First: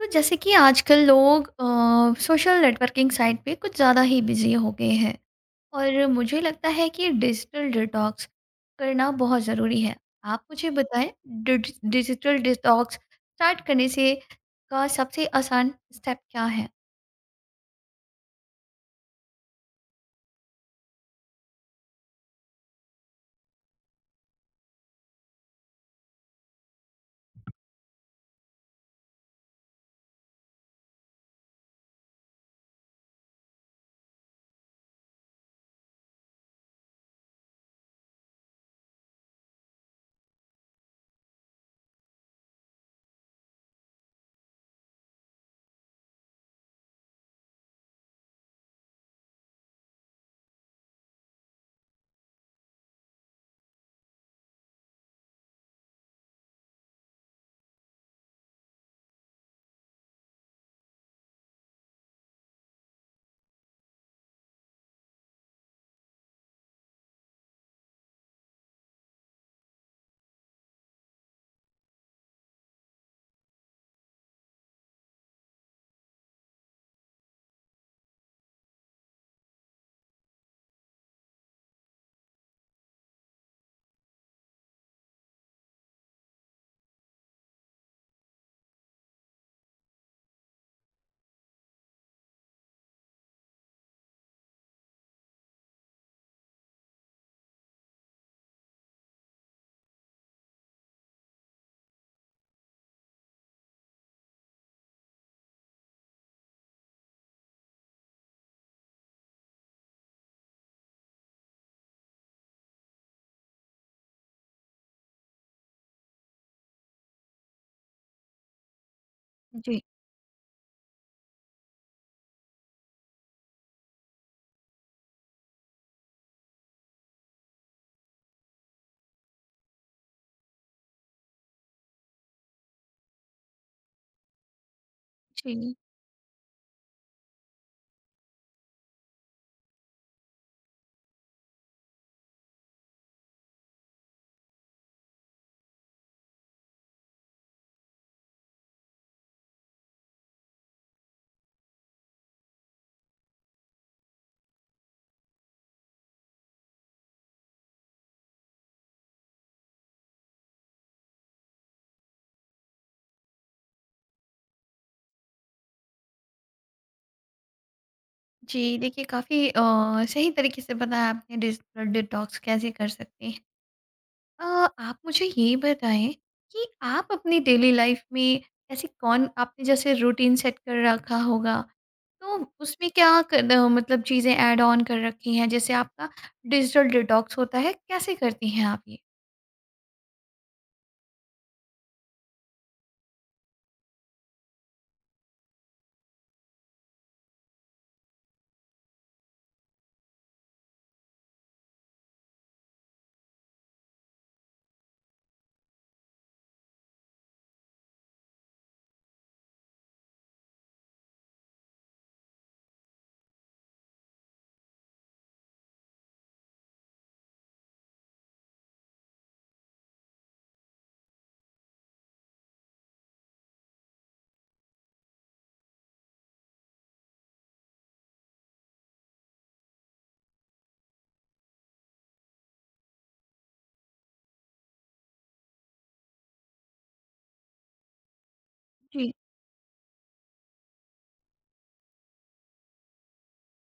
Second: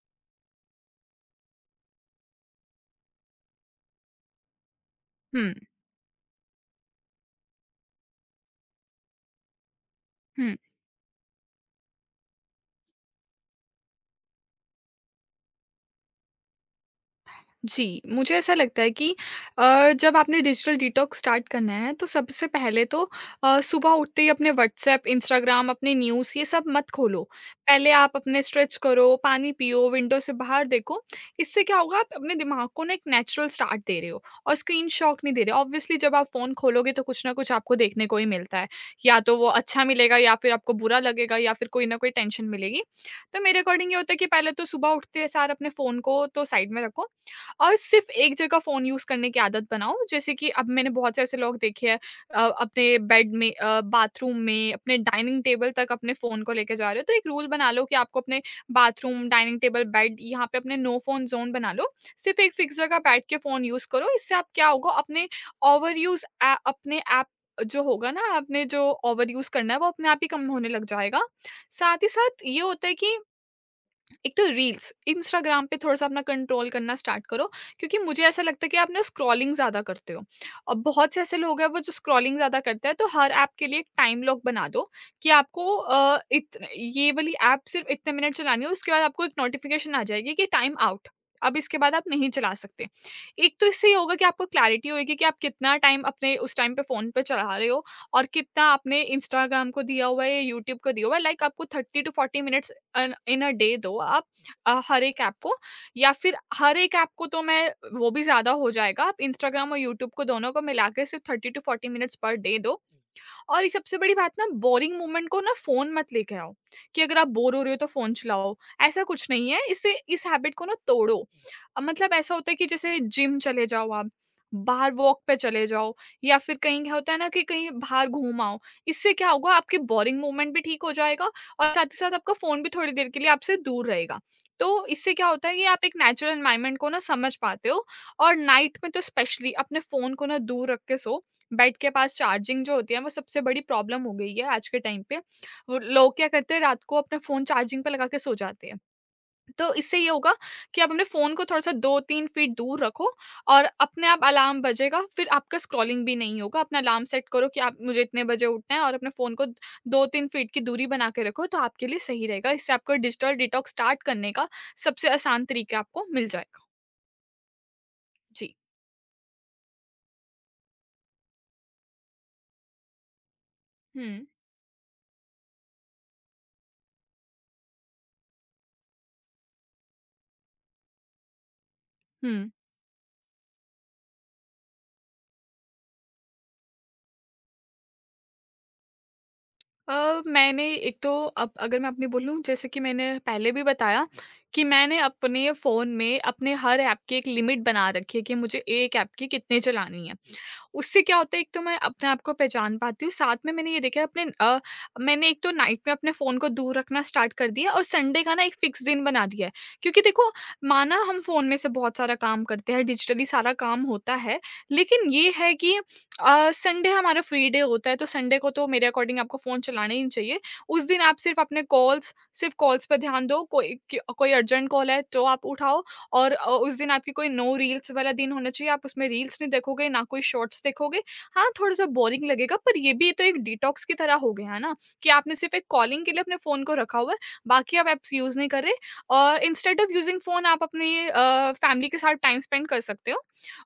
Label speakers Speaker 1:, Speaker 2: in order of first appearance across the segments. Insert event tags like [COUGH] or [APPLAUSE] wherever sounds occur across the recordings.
Speaker 1: तो जैसे कि आजकल लोग सोशल नेटवर्किंग साइट पे कुछ ज़्यादा ही बिजी हो गए हैं।
Speaker 2: 嗯
Speaker 1: और मुझे लगता है कि डिजिटल डिटॉक्स करना बहुत ज़रूरी है। आप
Speaker 2: 嗯
Speaker 1: मुझे बताएं, डिजिटल डिटॉक्स स्टार्ट करने से का सबसे आसान स्टेप क्या है?
Speaker 2: जी, मुझे ऐसा लगता है कि जब आपने डिजिटल डिटॉक्स स्टार्ट करना है तो सबसे पहले तो सुबह उठते ही अपने व्हाट्सएप, इंस्टाग्राम, अपने न्यूज़ ये सब मत खोलो। पहले आप अपने स्ट्रेच करो, पानी पियो, विंडो से बाहर देखो। इससे क्या होगा, आप अपने दिमाग को ना एक नेचुरल स्टार्ट दे रहे हो और स्क्रीन शॉक नहीं दे रहे हो। ऑब्वियसली जब आप फ़ोन खोलोगे तो कुछ ना कुछ आपको देखने को ही मिलता है। या तो वो अच्छा मिलेगा या फिर आपको बुरा लगेगा या फिर कोई ना कोई टेंशन मिलेगी। तो मेरे अकॉर्डिंग ये होता है कि पहले तो सुबह उठते सार अपने फ़ोन को तो साइड में रखो। और सिर्फ़ एक जगह फ़ोन यूज़ करने की आदत बनाओ, जैसे कि अब मैंने बहुत से ऐसे लोग देखे हैं अपने बेड में, बाथरूम में, अपने डाइनिंग टेबल तक अपने फ़ोन को लेके जा रहे हो, तो एक रूल बना लो कि आपको अपने बाथरूम, डाइनिंग टेबल, बेड यहाँ पे अपने नो फ़ोन ज़ोन बना लो। सिर्फ़ एक फ़िक्स जगह बैठ के फ़ोन यूज़ करो, इससे आप क्या होगा, अपने ओवर यूज़ ए अपने ऐप जो होगा ना, आपने जो ओवर यूज़ करना है, वो अपने आप ही कम होने लग जाएगा। साथ ही साथ ये होता है कि एक तो रील्स इंस्टाग्राम पे थोड़ा सा अपना कंट्रोल करना स्टार्ट करो, क्योंकि मुझे ऐसा लगता है कि आप ना स्क्रॉलिंग ज़्यादा करते हो और बहुत से ऐसे लोग हैं वो जो स्क्रॉलिंग ज़्यादा करते हैं, तो हर ऐप के लिए एक टाइम लॉक बना दो कि आपको ये वाली ऐप सिर्फ इतने मिनट चलानी है, उसके बाद आपको एक नोटिफिकेशन आ जाएगी कि टाइम आउट, अब इसके बाद आप नहीं चला सकते। एक तो इससे ये होगा कि आपको क्लैरिटी होगी कि आप कितना टाइम अपने उस टाइम पे फ़ोन पे चला रहे हो और कितना आपने इंस्टाग्राम को दिया हुआ है या यूट्यूब को दिया हुआ है। लाइक आपको 30 टू 40 मिनट्स अन इन अ डे दो आप हर एक ऐप को, या फिर हर एक ऐप को तो मैं वो भी ज़्यादा हो जाएगा, आप इंस्टाग्राम और यूट्यूब को दोनों को मिला के सिर्फ़ 30 टू 40 मिनट्स पर डे दो। और एक सबसे बड़ी बात ना, बोरिंग मोमेंट को ना फ़ोन मत लेके आओ, कि अगर आप बोर हो रहे हो तो फ़ोन चलाओ, ऐसा कुछ नहीं है।
Speaker 1: जी।
Speaker 2: इससे इस हैबिट को ना तोड़ो। मतलब ऐसा होता है कि जैसे जिम चले जाओ आप, बाहर वॉक पे चले जाओ या फिर कहीं, क्या होता है ना कि कहीं बाहर घूम आओ। इससे क्या होगा, आपकी बोरिंग मोमेंट भी ठीक हो जाएगा और साथ ही साथ आपका फ़ोन भी थोड़ी देर के लिए आपसे दूर रहेगा। तो इससे क्या होता है कि
Speaker 1: जी।
Speaker 2: आप एक नेचुरल एनवायरनमेंट को ना समझ पाते हो। और नाइट में तो स्पेशली अपने फ़ोन को ना दूर रख के सो, बेड के पास चार्जिंग जो होती है वो सबसे बड़ी प्रॉब्लम हो गई है आज के टाइम पे। वो लोग क्या करते हैं, रात को अपना फ़ोन चार्जिंग पे लगा के सो जाते हैं। तो इससे ये होगा कि आप अपने फ़ोन को थोड़ा-सा 2-3 फीट दूर रखो और अपने आप अलार्म बजेगा, फिर आपका स्क्रॉलिंग भी नहीं होगा। अपना अलार्म सेट करो कि आप मुझे इतने बजे उठना है, और अपने फ़ोन को 2-3 फीट की दूरी बना के रखो तो आपके लिए सही रहेगा। इससे आपको डिजिटल डिटॉक्स स्टार्ट करने का सबसे आसान तरीका आपको मिल जाएगा। जी।
Speaker 1: जी, देखिए काफ़ी सही तरीके से बताया आपने डिजिटल डिटॉक्स कैसे कर सकते हैं।
Speaker 2: हुँ,
Speaker 1: अ, आप मुझे ये बताएँ कि आप अपनी डेली लाइफ में ऐसी कौन आपने जैसे रूटीन सेट कर रखा होगा, तो
Speaker 2: हुँ।
Speaker 1: उसमें मतलब चीज़ें ऐड ऑन कर रखी हैं? जैसे आपका डिजिटल डिटॉक्स होता है, कैसे करती हैं आप ये?
Speaker 2: मैंने एक तो, अब अगर मैं अपनी बोलूँ, जैसे कि मैंने पहले भी बताया कि मैंने अपने फ़ोन में अपने हर ऐप की एक लिमिट बना रखी है कि मुझे एक ऐप की कितने चलानी है। उससे क्या होता है, एक तो मैं अपने आप को पहचान पाती हूँ, साथ में मैंने ये देखा है अपने, मैंने एक तो नाइट में अपने फ़ोन को दूर रखना स्टार्ट कर दिया और संडे का ना एक फ़िक्स दिन बना दिया है। क्योंकि देखो, माना हम फ़ोन में से बहुत सारा काम करते हैं, डिजिटली सारा काम होता है, लेकिन ये है कि संडे हमारा फ्री डे होता है, तो संडे को तो मेरे अकॉर्डिंग आपको फ़ोन चलाना ही नहीं चाहिए। उस दिन आप सिर्फ़ अपने कॉल्स, सिर्फ़ कॉल्स पे ध्यान दो, कोई अर्जेंट कॉल है, तो आप उठाओ, और उस दिन आपकी कोई नो रील्स वाला दिन होना चाहिए, आप उसमें रील्स नहीं देखोगे, ना कोई शॉर्ट्स देखोगे। हाँ, थोड़ा-सा बोरिंग लगेगा, पर ये भी तो एक डिटॉक्स की तरह हो गया, है ना? कि आपने सिर्फ़ एक कॉलिंग के लिए अपने फ़ोन को रखा हुआ है, बाकी आप ऐप्स यूज़ नहीं कर रहे,
Speaker 1: जी।
Speaker 2: और इंस्टेड ऑफ़ यूज़िंग फ़ोन आप अपनी फैमिली के साथ टाइम स्पेंड कर सकते हो,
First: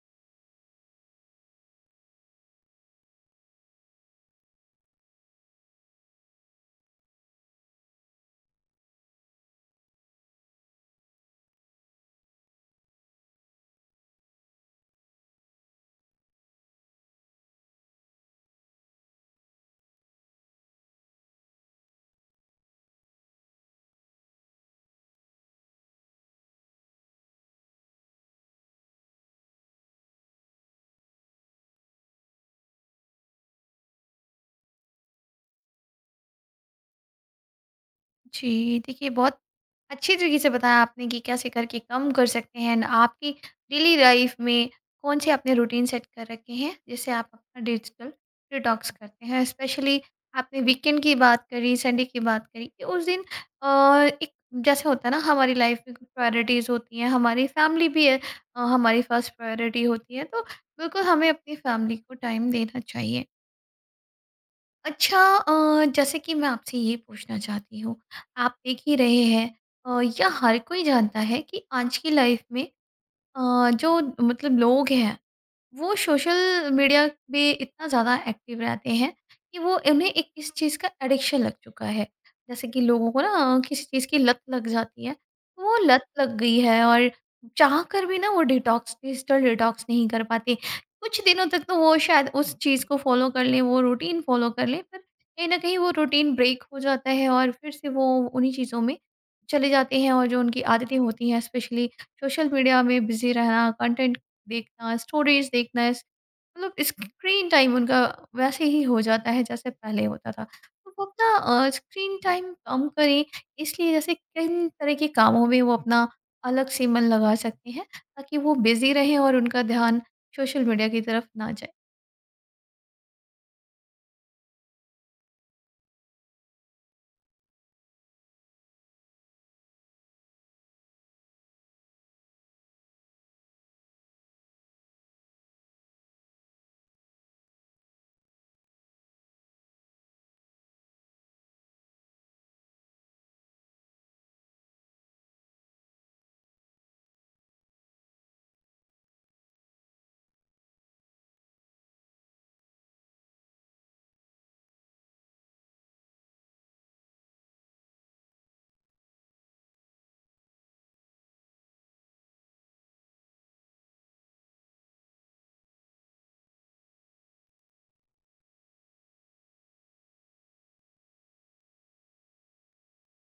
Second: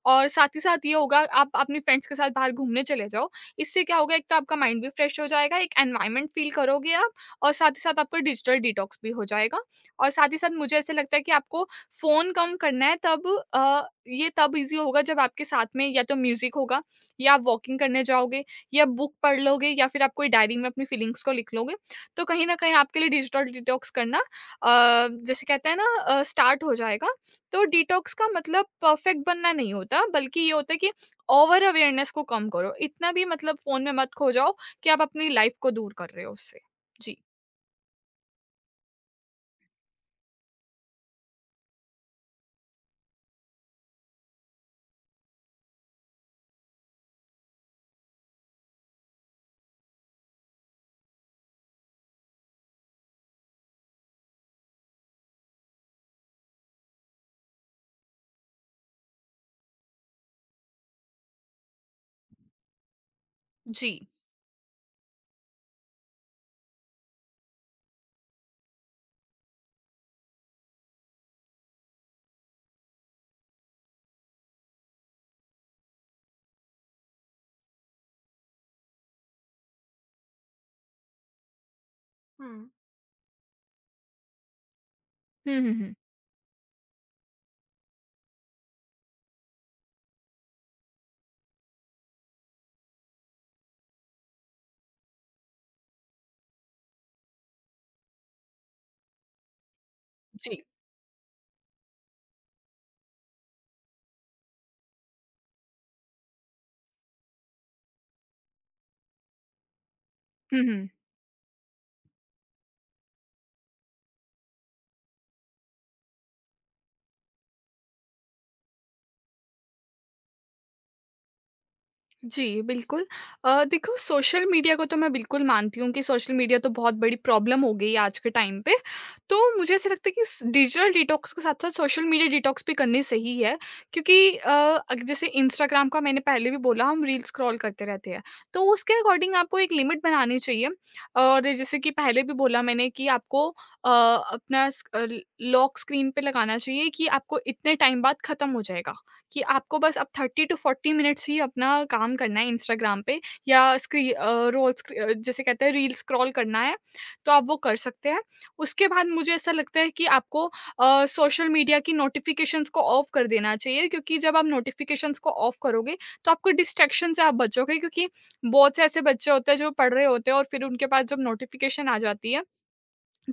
Speaker 2: और साथ ही साथ ये होगा, आप अपने फ्रेंड्स के साथ बाहर घूमने चले जाओ। इससे क्या होगा, एक तो आपका माइंड भी फ्रेश हो जाएगा, एक एनवायरनमेंट फ़ील करोगे आप, और साथ ही साथ आपका डिजिटल डिटॉक्स भी हो जाएगा। और साथ ही साथ मुझे ऐसा लगता है कि आपको फ़ोन कम करना है तब, अ, ये तब ईज़ी होगा जब आपके साथ में या तो म्यूज़िक होगा या आप वॉकिंग करने जाओगे या बुक पढ़ लोगे या फिर आप कोई डायरी में अपनी फीलिंग्स को लिख लोगे। तो कहीं न कहीं आपके लिए डिजिटल डिटॉक्स करना जैसे कहते हैं ना स्टार्ट हो जाएगा। तो डिटॉक्स का मतलब परफ़ेक्ट बनना नहीं होता, बल्कि ये होता है कि ओवर अवेयरनेस को कम करो। इतना भी मतलब फ़ोन में मत खो जाओ कि आप अपनी लाइफ़ को दूर कर रहे हो उससे। जी।
Speaker 1: जी, देखिए बहुत अच्छी तरीके से बताया आपने कि कैसे करके कम कर सकते हैं, एंड आपकी डेली लाइफ में कौन से आपने रूटीन सेट कर रखे हैं, जिससे आप अपना डिजिटल डिटॉक्स करते हैं। स्पेशली आपने वीकेंड की बात करी, संडे की बात करी कि उस दिन अ, एक जैसे होता है ना, हमारी लाइफ में कुछ प्रायोरिटीज़ होती हैं, हमारी फैमिली भी है, हमारी फर्स्ट प्रायोरिटी होती है, तो बिल्कुल हमें अपनी फैमिली को टाइम देना चाहिए।
Speaker 2: जी।
Speaker 1: अच्छा, जैसे कि मैं आपसे ये पूछना चाहती हूँ, आप देख ही रहे हैं, या हर कोई जानता है कि आज की लाइफ में जो मतलब लोग हैं, वो सोशल मीडिया पे इतना ज़्यादा एक्टिव रहते हैं कि वो उन्हें एक इस चीज़ का एडिक्शन लग चुका है।
Speaker 2: हुँ।
Speaker 1: जैसे कि लोगों को ना किसी चीज़ की लत लग जाती है,
Speaker 2: हुँ, हुँ,
Speaker 1: वो
Speaker 2: हुँ।
Speaker 1: लत लग गई है और चाह कर भी ना वो डिटॉक्स डिजिटल डिटॉक्स नहीं कर पाते। कुछ दिनों तक तो वो शायद उस चीज़ को फ़ॉलो कर लें, वो रूटीन फ़ॉलो कर लें, पर कहीं न कहीं वो रूटीन ब्रेक हो जाता है और फिर से वो उन्हीं चीज़ों में चले जाते हैं, और जो
Speaker 2: जी।
Speaker 1: उनकी आदतें होती हैं, स्पेशली सोशल मीडिया में बिज़ी रहना, कंटेंट देखना, स्टोरेज देखना, इस मतलब स्क्रीन टाइम उनका वैसे ही हो जाता है जैसे पहले होता था।
Speaker 2: हुँ, हुँ।
Speaker 1: तो वो अपना स्क्रीन टाइम कम करें, इसलिए जैसे किन तरह के कामों में वो अपना अलग से मन लगा सकते हैं ताकि वो बिज़ी रहें और उनका ध्यान सोशल मीडिया की तरफ ना जाए?
Speaker 2: जी, बिल्कुल। देखो, सोशल मीडिया को तो मैं बिल्कुल मानती हूँ कि सोशल मीडिया तो बहुत बड़ी प्रॉब्लम हो गई है आज के टाइम पे। तो मुझे ऐसा लगता है कि स डिजिटल डिटॉक्स के साथ-साथ सोशल मीडिया डिटॉक्स भी करनी सही है, क्योंकि अ, अग जैसे इंस्टाग्राम का मैंने पहले भी बोला, हम रील स्क्रॉल करते रहते हैं। तो उसके अकॉर्डिंग आपको एक लिमिट बनानी चाहिए, और जैसे कि पहले भी बोला मैंने कि आपको अपना लॉक स्क्रीन पे लगाना चाहिए कि आपको इतने टाइम बाद खत्म हो जाएगा। कि आपको बस अब 30 टू 40 मिनट्स ही अपना काम करना है इंस्टाग्राम पे, या रोल जिसे कहते हैं रील स्क्रॉल करना है, तो आप वो कर सकते हैं। उसके बाद मुझे ऐसा लगता है कि आपको सोशल मीडिया की नोटिफ़िकेशंस को ऑफ कर देना चाहिए, क्योंकि जब आप नोटिफ़िकेशंस को ऑफ करोगे, तो आपको डिस्ट्रैक्शन से आप बचोगे, क्योंकि बहुत से ऐसे बच्चे होते हैं जो पढ़ रहे होते हैं, और फिर उनके पास जब नोटिफ़िकेशन आ जाती है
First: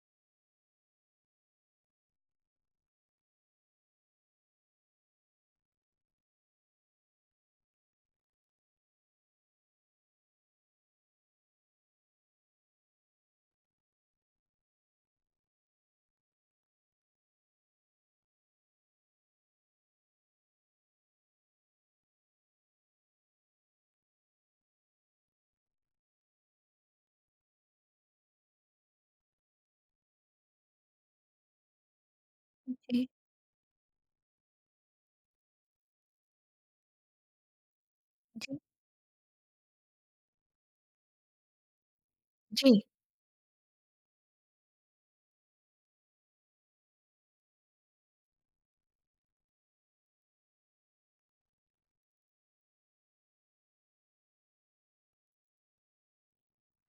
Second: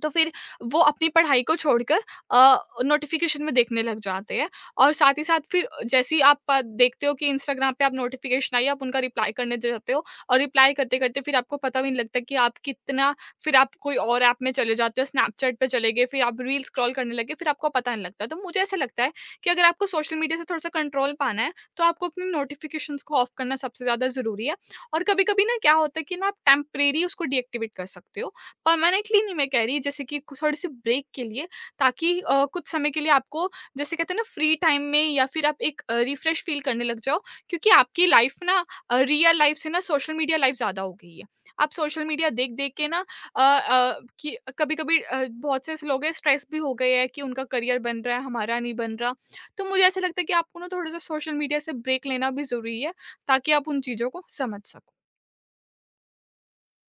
Speaker 2: तो फिर वो अपनी पढ़ाई को छोड़कर अ, नोटिफ़िकेशन में देखने लग जाते हैं। और साथ ही साथ फिर जैसे ही आप देखते हो कि इंस्टाग्राम पे आप नोटिफ़िकेशन आई, आप उनका रिप्लाई करने जाते हो, और रिप्लाई करते-करते फिर आपको पता भी नहीं लगता कि आप कितना, फिर आप कोई और ऐप में चले जाते हो, स्नैपचैट पे चले गए, फिर आप रील स्क्रॉल करने लगे, फिर आपको पता नहीं लगता। तो मुझे ऐसा लगता है कि अगर आपको सोशल मीडिया से थोड़ा-सा कंट्रोल पाना है, तो आपको अपनी नोटिफ़िकेशंस को ऑफ करना सबसे ज़्यादा ज़रूरी है। और कभी-कभी ना क्या होता है कि ना, आप टेम्परेरी उसको डीएक्टिवेट कर सकते हो। परमानेंटली नहीं मैं कह रही, जैसे कि कु थोड़ी-सी ब्रेक के लिए, ताकि कुछ समय के
Speaker 1: जी,
Speaker 2: लिए आपको, जैसे कहते हैं ना, फ्री टाइम में, या फिर आप एक रिफ्रेश फ़ील करने लग जाओ, क्योंकि आपकी लाइफ़ ना
Speaker 1: जी।
Speaker 2: रियल लाइफ़ से ना सोशल मीडिया लाइफ़ ज़्यादा हो गई है। आप सोशल मीडिया देख-देख
Speaker 1: जी।
Speaker 2: के ना कि कभी-कभी बहुत से ऐसे लोग हैं स्ट्रेस भी हो गए हैं कि उनका करियर बन रहा है, हमारा नहीं बन रहा। तो मुझे ऐसा लगता है कि आपको ना थोड़ा-सा सोशल मीडिया से ब्रेक लेना भी ज़रूरी है, ताकि आप उन चीज़ों को समझ सको।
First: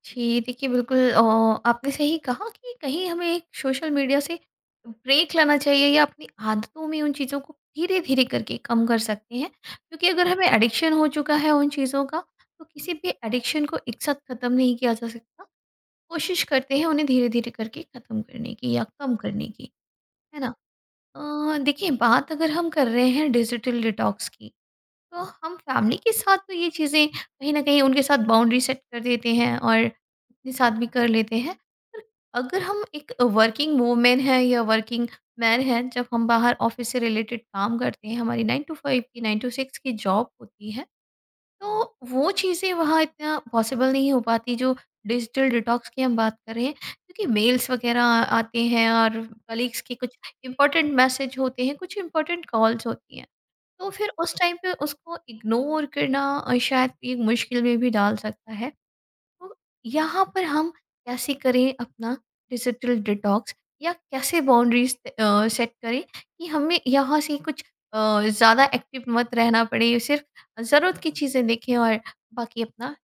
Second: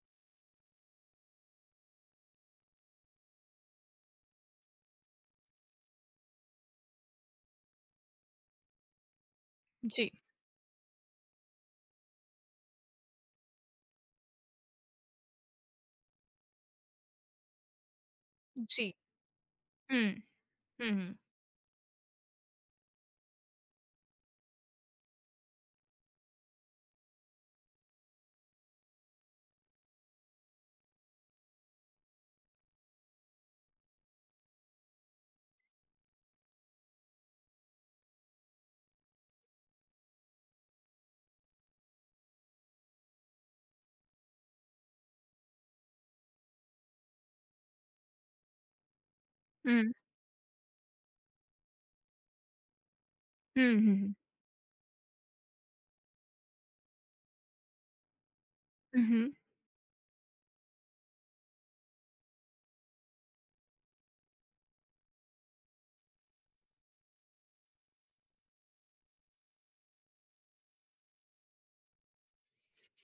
Speaker 1: जी, देखिए बिल्कुल, आपने सही कहा कि कहीं हमें एक सोशल मीडिया से ब्रेक लेना चाहिए या अपनी आदतों में उन चीज़ों को धीरे-धीरे करके कम कर सकते हैं। क्योंकि
Speaker 2: जी,
Speaker 1: अगर हमें एडिक्शन हो चुका है उन चीज़ों का, तो किसी भी एडिक्शन को एक साथ ख़त्म नहीं किया जा सकता। कोशिश करते हैं उन्हें धीरे-धीरे करके ख़त्म करने की या
Speaker 2: जी।
Speaker 1: कम करने की,
Speaker 2: हुँ।
Speaker 1: है ना?
Speaker 2: हुँ, हुँ।
Speaker 1: देखिए, बात अगर हम कर रहे हैं डिजिटल डिटॉक्स की, तो हम फैमिली के साथ तो ये चीज़ें कहीं न कहीं उनके साथ बाउंड्री सेट कर देते हैं और अपने साथ भी कर लेते हैं। पर अगर हम एक वर्किंग वूमेन हैं या वर्किंग मैन हैं, जब हम बाहर ऑफ़िस से रिलेटेड काम करते हैं, हमारी 9 टू 5 की 9 टू 6 की जॉब होती है, तो वो चीज़ें वहाँ इतना पॉसिबल नहीं हो पाती जो डिजिटल डिटॉक्स की हम बात कर रहे हैं। क्योंकि मेल्स वग़ैरह आते हैं, और कलीग्स
Speaker 2: हुँ,
Speaker 1: के कुछ इम्पोर्टेंट मैसेज होते हैं, कुछ इम्पोर्टेंट कॉल्स होती हैं।
Speaker 2: हुँ, हुँ,
Speaker 1: तो फिर
Speaker 2: हुँ।
Speaker 1: उस टाइम पे उसको इग्नोर करना शायद एक मुश्किल में भी डाल सकता है।
Speaker 2: हम्म,
Speaker 1: तो यहाँ पर हम कैसे करें अपना डिजिटल डिटॉक्स, या कैसे बाउंड्रीज सेट करें कि हमें यहाँ से कुछ ज़्यादा एक्टिव मत रहना पड़े, सिर्फ ज़रूरत की चीज़ें देखें और बाकी अपना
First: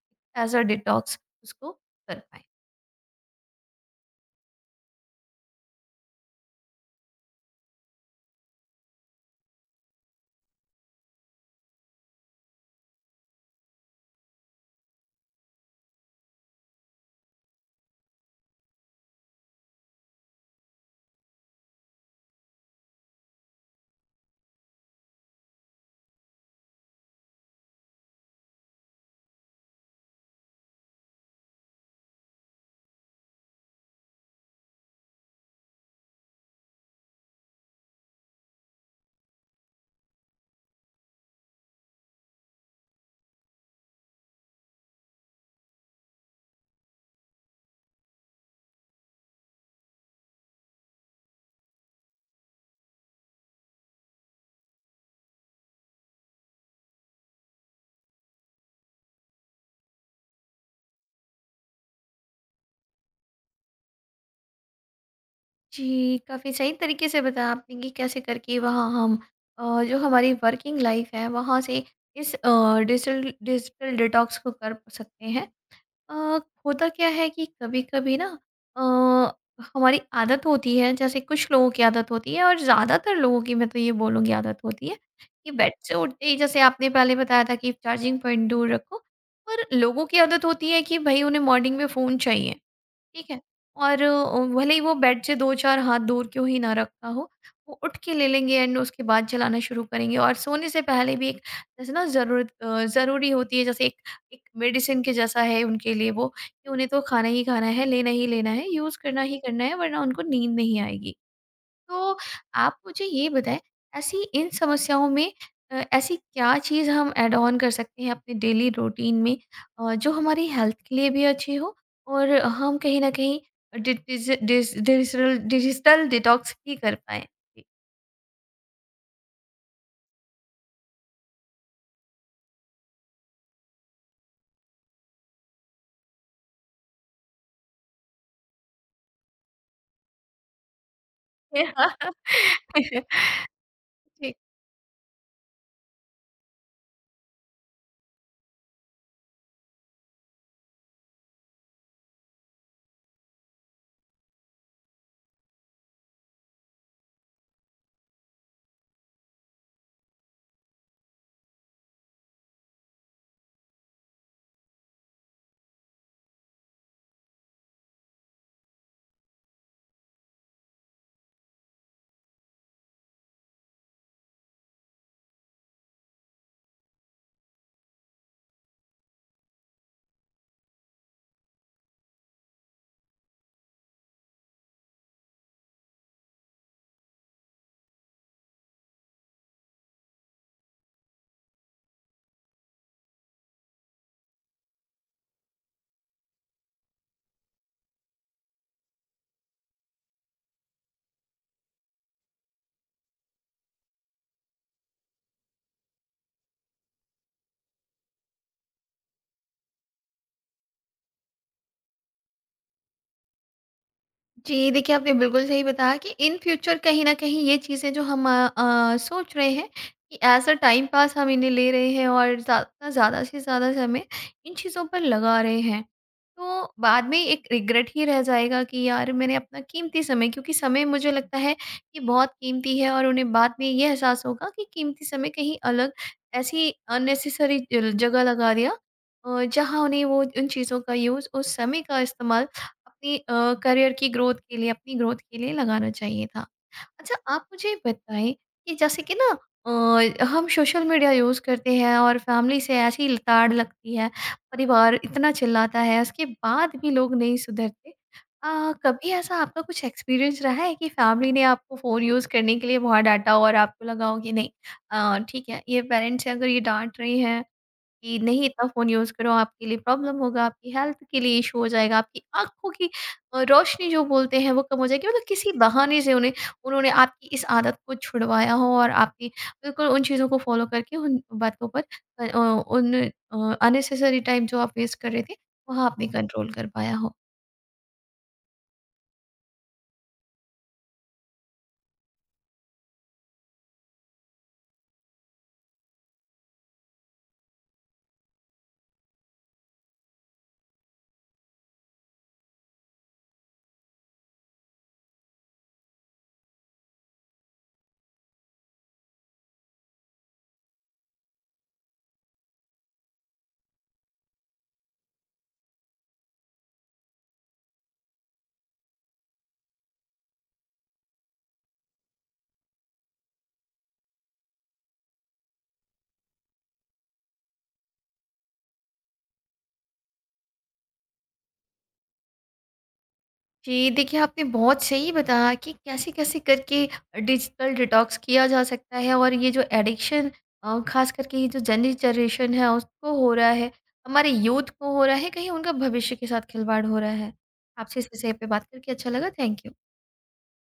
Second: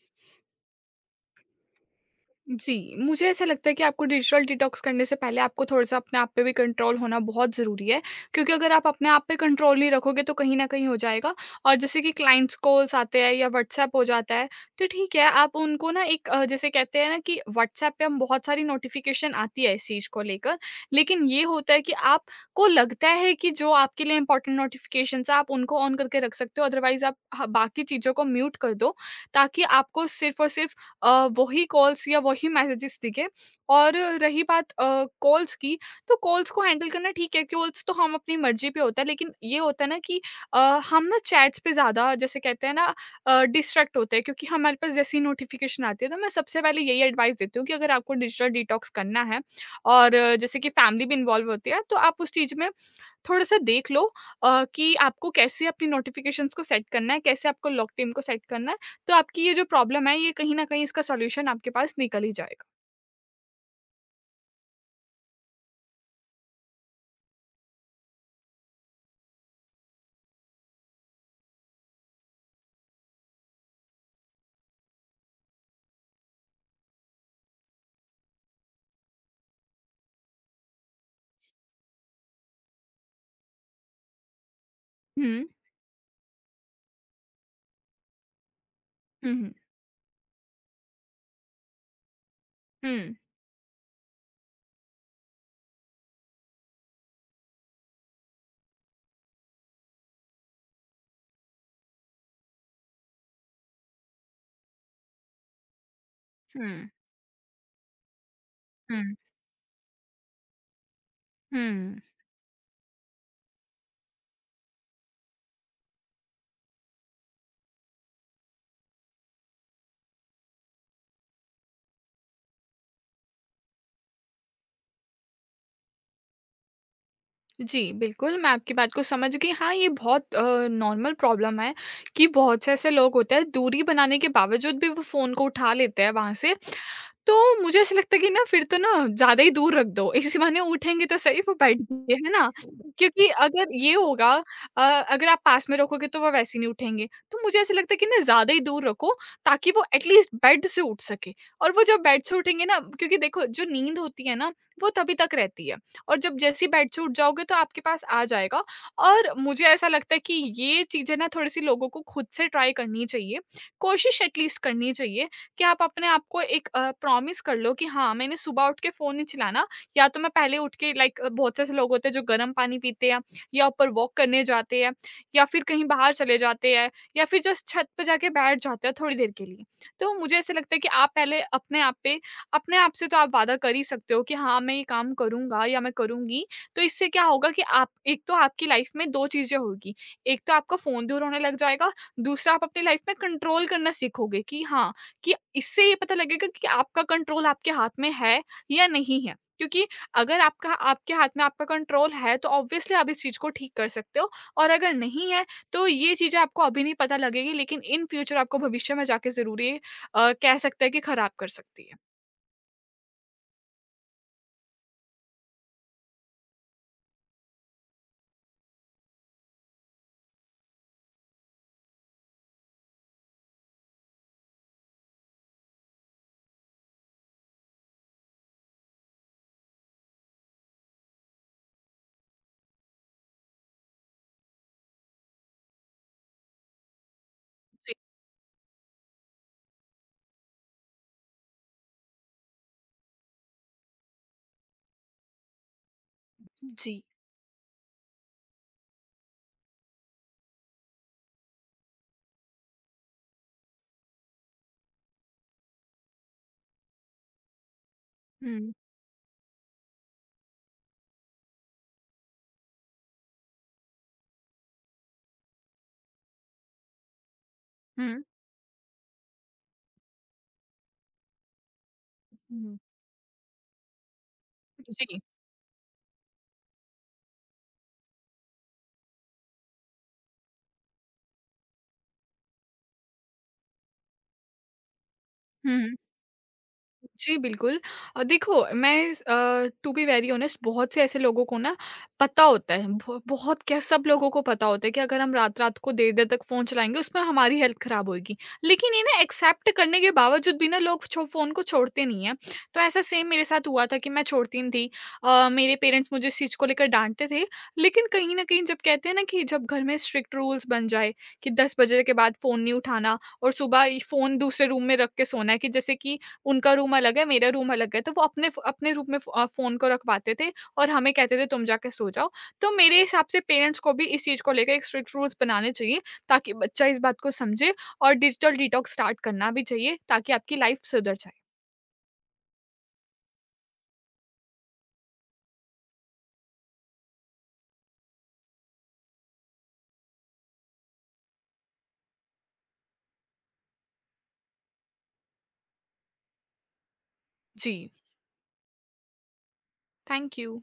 Speaker 1: एज अ डिटॉक्स उसको कर पाए?
Speaker 2: जी, मुझे ऐसा लगता है कि आपको डिजिटल डिटॉक्स करने से पहले आपको थोड़ा-सा अपने आप पे भी कंट्रोल होना बहुत ज़रूरी है, क्योंकि अगर आप अपने आप पे कंट्रोल नहीं रखोगे तो कहीं न कहीं हो जाएगा। और जैसे कि क्लाइंट्स कॉल्स आते हैं या व्हाट्सएप हो जाता है, तो ठीक है, आप उनको ना एक, जैसे कहते हैं ना, कि व्हाट्सएप पे हम बहुत सारी नोटिफ़िकेशन आती है इस चीज़ को लेकर, लेकिन ये होता है कि आपको लगता है कि जो आपके लिए इम्पोर्टेंट नोटिफ़िकेशंस हैं आप उनको ऑन करके रख सकते हो, अदरवाइज़ आप ह बाकी चीज़ों को म्यूट कर दो, ताकि आपको सिर्फ़ और सिर्फ़ वही कॉल्स या वही मैसेजेस दिखे। और रही बात कॉल्स की, तो कॉल्स को हैंडल करना ठीक है, कॉल्स तो हम अपनी मर्ज़ी पे होता है, लेकिन ये होता है ना कि अ, हम ना चैट्स पे ज़्यादा जैसे कहते हैं ना डिस्ट्रैक्ट होते हैं क्योंकि हमारे पास जैसे ही नोटिफ़िकेशन आती है, तो मैं सबसे पहले यही एडवाइस देती हूँ कि अगर आपको डिजिटल डिटॉक्स करना है और जैसे कि फैमिली भी इन्वॉल्व होती है, तो आप उस चीज़ में थोड़ा-सा देख लो कि आपको कैसे अपनी नोटिफ़िकेशंस को सेट करना है, कैसे आपको लॉक टाइम को सेट करना है। तो आपकी ये जो प्रॉब्लम है, ये कहीं न कहीं इसका सॉल्यूशन आपके पास निकल ही जाएगा।
Speaker 1: जी, काफ़ी सही तरीके से बताया आपने कि कैसे करके वहाँ हम जो हमारी वर्किंग लाइफ है वहाँ से इस डिजिटल डिजिटल डिटॉक्स को कर सकते हैं। अ, होता क्या है कि कभी-कभी ना, अ, हमारी आदत होती है, जैसे कुछ लोगों की आदत होती है, और ज़्यादातर लोगों की मैं तो ये बोलूँगी आदत होती है
Speaker 2: हुँ।
Speaker 1: कि बेड से उठते ही, जैसे आपने पहले बताया था कि चार्जिंग पॉइंट दूर रखो,
Speaker 2: हुँ, हुँ।
Speaker 1: पर लोगों की आदत होती है कि भई उन्हें मॉर्निंग में फ़ोन चाहिए।
Speaker 2: हुँ,
Speaker 1: ठीक है? और भले ही वो बेड से 2-4 हाथ दूर क्यों ही ना रखा हो, वो उठ के ले लेंगे एंड उसके बाद चलाना शुरू करेंगे, और सोने से पहले भी एक जैसे ना ज़रूरत, ज़रूरी होती है, जैसे एक एक मेडिसिन के जैसा है उनके लिए वो,
Speaker 2: हुँ,
Speaker 1: कि उन्हें तो खाना ही खाना है, लेना ही लेना है, यूज़
Speaker 2: हुँ,
Speaker 1: करना ही करना है, वरना उनको नींद नहीं आएगी।
Speaker 2: हुँ।
Speaker 1: तो आप मुझे ये बताएँ, ऐसी इन समस्याओं में ऐसी क्या चीज़ हम ऐड ऑन कर सकते हैं अपने डेली रूटीन में, जो हमारी हेल्थ के लिए भी अच्छी हो, और हम कहीं न कहीं डि डिज डिज डिजिटल डिजिटल डिटॉक्स भी कर पाएँ?
Speaker 2: जी, बिल्कुल, मैं आपकी बात को समझ गई। हाँ, ये बहुत नॉर्मल प्रॉब्लम है कि बहुत से ऐसे लोग होते हैं, दूरी बनाने के बावजूद भी वो फ़ोन को उठा लेते हैं वहाँ से। तो मुझे ऐसा लगता है कि ना फिर तो ना ज़्यादा ही दूर रख दो, [LAUGHS] इसी बहाने उठेंगे तो सही वो बैठ
Speaker 1: [LAUGHS]
Speaker 2: के, है ना?
Speaker 1: जी।
Speaker 2: क्योंकि अगर ये होगा,
Speaker 1: जी।
Speaker 2: अगर आप पास में रखोगे तो वो वैसे ही नहीं उठेंगे। तो मुझे ऐसा लगता है कि ना ज़्यादा ही दूर रखो ताकि वो एटलीस्ट बेड से उठ सके। और वो जब बेड से उठेंगे ना, क्योंकि देखो जो नींद होती है ना, वो तभी तक रहती है। और जब जैसे ही बेड से उठ जाओगे तो आपके पास आ जाएगा। और मुझे ऐसा लगता है कि ये चीज़ें ना थोड़ी-सी लोगों को खुद से ट्राई करनी चाहिए। कोशिश एटलीस्ट करनी चाहिए कि आप अपने आप को एक प्रॉमिस कर लो कि हाँ, मैंने सुबह उठ के फ़ोन नहीं चलाना। या तो मैं पहले उठ के लाइक बहुत से ऐसे लोग होते हैं जो गर्म पानी पीते हैं, या ऊपर वॉक करने जाते हैं, या फिर कहीं बाहर चले जाते हैं, या फिर जस्ट छत पे जाके बैठ जाते हैं थोड़ी देर के लिए। तो मुझे ऐसा लगता है कि आप पहले अपने आप पे, अपने आप से तो आप वादा कर ही सकते हो कि हाँ, मैं ये काम करूँगा या मैं करूँगी। तो इससे क्या होगा कि आप एक तो आपकी लाइफ़ में 2 चीज़ें होगी, एक तो आपका फ़ोन दूर होने लग जाएगा, दूसरा आप अपनी लाइफ़ में कंट्रोल करना सीखोगे कि हाँ, कि इससे ये पता लगेगा कि आपका कंट्रोल आपके हाथ में है या नहीं है। क्योंकि अगर आपका आपके हाथ में आपका कंट्रोल है, तो ऑब्वियसली आप इस चीज़ को ठीक कर सकते हो, और अगर नहीं है, तो ये चीज़ें आपको अभी नहीं पता लगेगी, लेकिन इन फ्यूचर आपको भविष्य में जाके ज़रूर ये कह सकता है कि खराब कर सकती है।
Speaker 1: जी, देखिए आपने बिल्कुल सही बताया कि इन फ्यूचर कहीं न कहीं ये चीज़ें जो हम सोच रहे हैं कि एज़ अ टाइम पास हम इन्हें ले रहे हैं, और ज़्यादा ज़्यादा से ज़्यादा समय इन चीज़ों पर लगा रहे हैं। तो बाद में एक रिग्रेट ही रह जाएगा कि यार, मैंने अपना कीमती समय, क्योंकि समय मुझे लगता है कि बहुत कीमती है, और उन्हें बाद में ये एहसास होगा कि कीमती समय कहीं अलग ऐसी अननेसेसरी ज
Speaker 2: जी।
Speaker 1: जगह लगा दिया, जहाँ उन्हें वो उन चीज़ों का यूज़, उस समय का इस्तेमाल अपनी करियर की ग्रोथ के लिए, अपनी ग्रोथ के लिए लगाना चाहिए था।
Speaker 2: जी।
Speaker 1: अच्छा, आप मुझे बताएँ कि जैसे कि ना, हम सोशल मीडिया यूज़ करते हैं और फैमिली से ऐसी ल ताड़ लगती है, परिवार इतना चिल्लाता है, उसके बाद भी लोग नहीं सुधरते।
Speaker 2: हम्म।
Speaker 1: कभी ऐसा आपका कुछ एक्सपीरियंस रहा है कि फैमिली ने आपको फ़ोन यूज़ करने के लिए बहुत डाँटा, और आपको लगा हो कि नहीं, ठीक है, ये पेरेंट्स अगर ये डाँट रही हैं कि
Speaker 2: हम्म।
Speaker 1: नहीं इतना फ़ोन यूज़ करो, आपके लिए प्रॉब्लम होगा, आपकी हेल्थ के लिए इश्यू हो जाएगा, आपकी आँखों
Speaker 2: हम्म।
Speaker 1: की रोशनी जो बोलते हैं वो कम हो जाएगी।
Speaker 2: जी।
Speaker 1: मतलब किसी बहाने से उन्हें उन्होंने आपकी इस आदत को छुड़वाया हो, और आपने बिल्कुल उन चीज़ों को फ़ॉलो करके उन बातों पर, अननेसेसरी टाइम जो आप वेस्ट कर रहे थे, वहाँ
Speaker 2: हम्म।
Speaker 1: आपने कंट्रोल कर पाया हो?
Speaker 2: जी, बिल्कुल। देखो मैं, टू बी वेरी ऑनेस्ट, बहुत से ऐसे लोगों को ना पता होता है, ब बहुत क्या सब लोगों को पता होता है कि अगर हम रात-रात को देर-देर तक फ़ोन चलाएँगे उसमें हमारी हेल्थ ख़राब होएगी। लेकिन ये ना एक्सेप्ट करने के बावजूद भी ना लोग छो फ़ोन को छोड़ते नहीं हैं। तो ऐसा सेम मेरे साथ हुआ था कि मैं छोड़ती नहीं थी। मेरे पेरेंट्स मुझे इस चीज़ को लेकर डाँटते थे, लेकिन कहीं न कहीं जब कहते हैं ना कि जब घर में स्ट्रिक्ट रूल्स बन जाए कि 10 बजे के बाद फ़ोन नहीं उठाना और सुबह इ फ़ोन दूसरे रूम में रख के सोना है। कि जैसे कि उनका रूम अलग है, मेरा रूम अलग है, तो वो अपने फ़ अपने रूम में फ़ोन को रखवाते थे और हमें कहते थे तुम जाके सो जाओ। तो मेरे हिसाब से पेरेंट्स को भी इस चीज़ को लेकर एक स्ट्रिक्ट रूल्स बनाने चाहिए ताकि बच्चा इस बात को समझे और डिजिटल डिटॉक्स स्टार्ट करना भी चाहिए ताकि आपकी लाइफ़ सुधर जाए।
Speaker 1: जी, देखिए आपने बहुत सही बताया कि कैसे-कैसे करके डिजिटल डिटॉक्स किया जा सकता है, और ये जो एडिक्शन ख़ास करके ये जो यंग जनरेशन है उसको हो रहा है, हमारे यूथ को हो रहा है, कहीं उनका भविष्य के साथ खिलवाड़ हो रहा है।
Speaker 2: जी,
Speaker 1: आपसे इस विषय पे बात करके अच्छा लगा, थैंक यू।
Speaker 2: Thank you.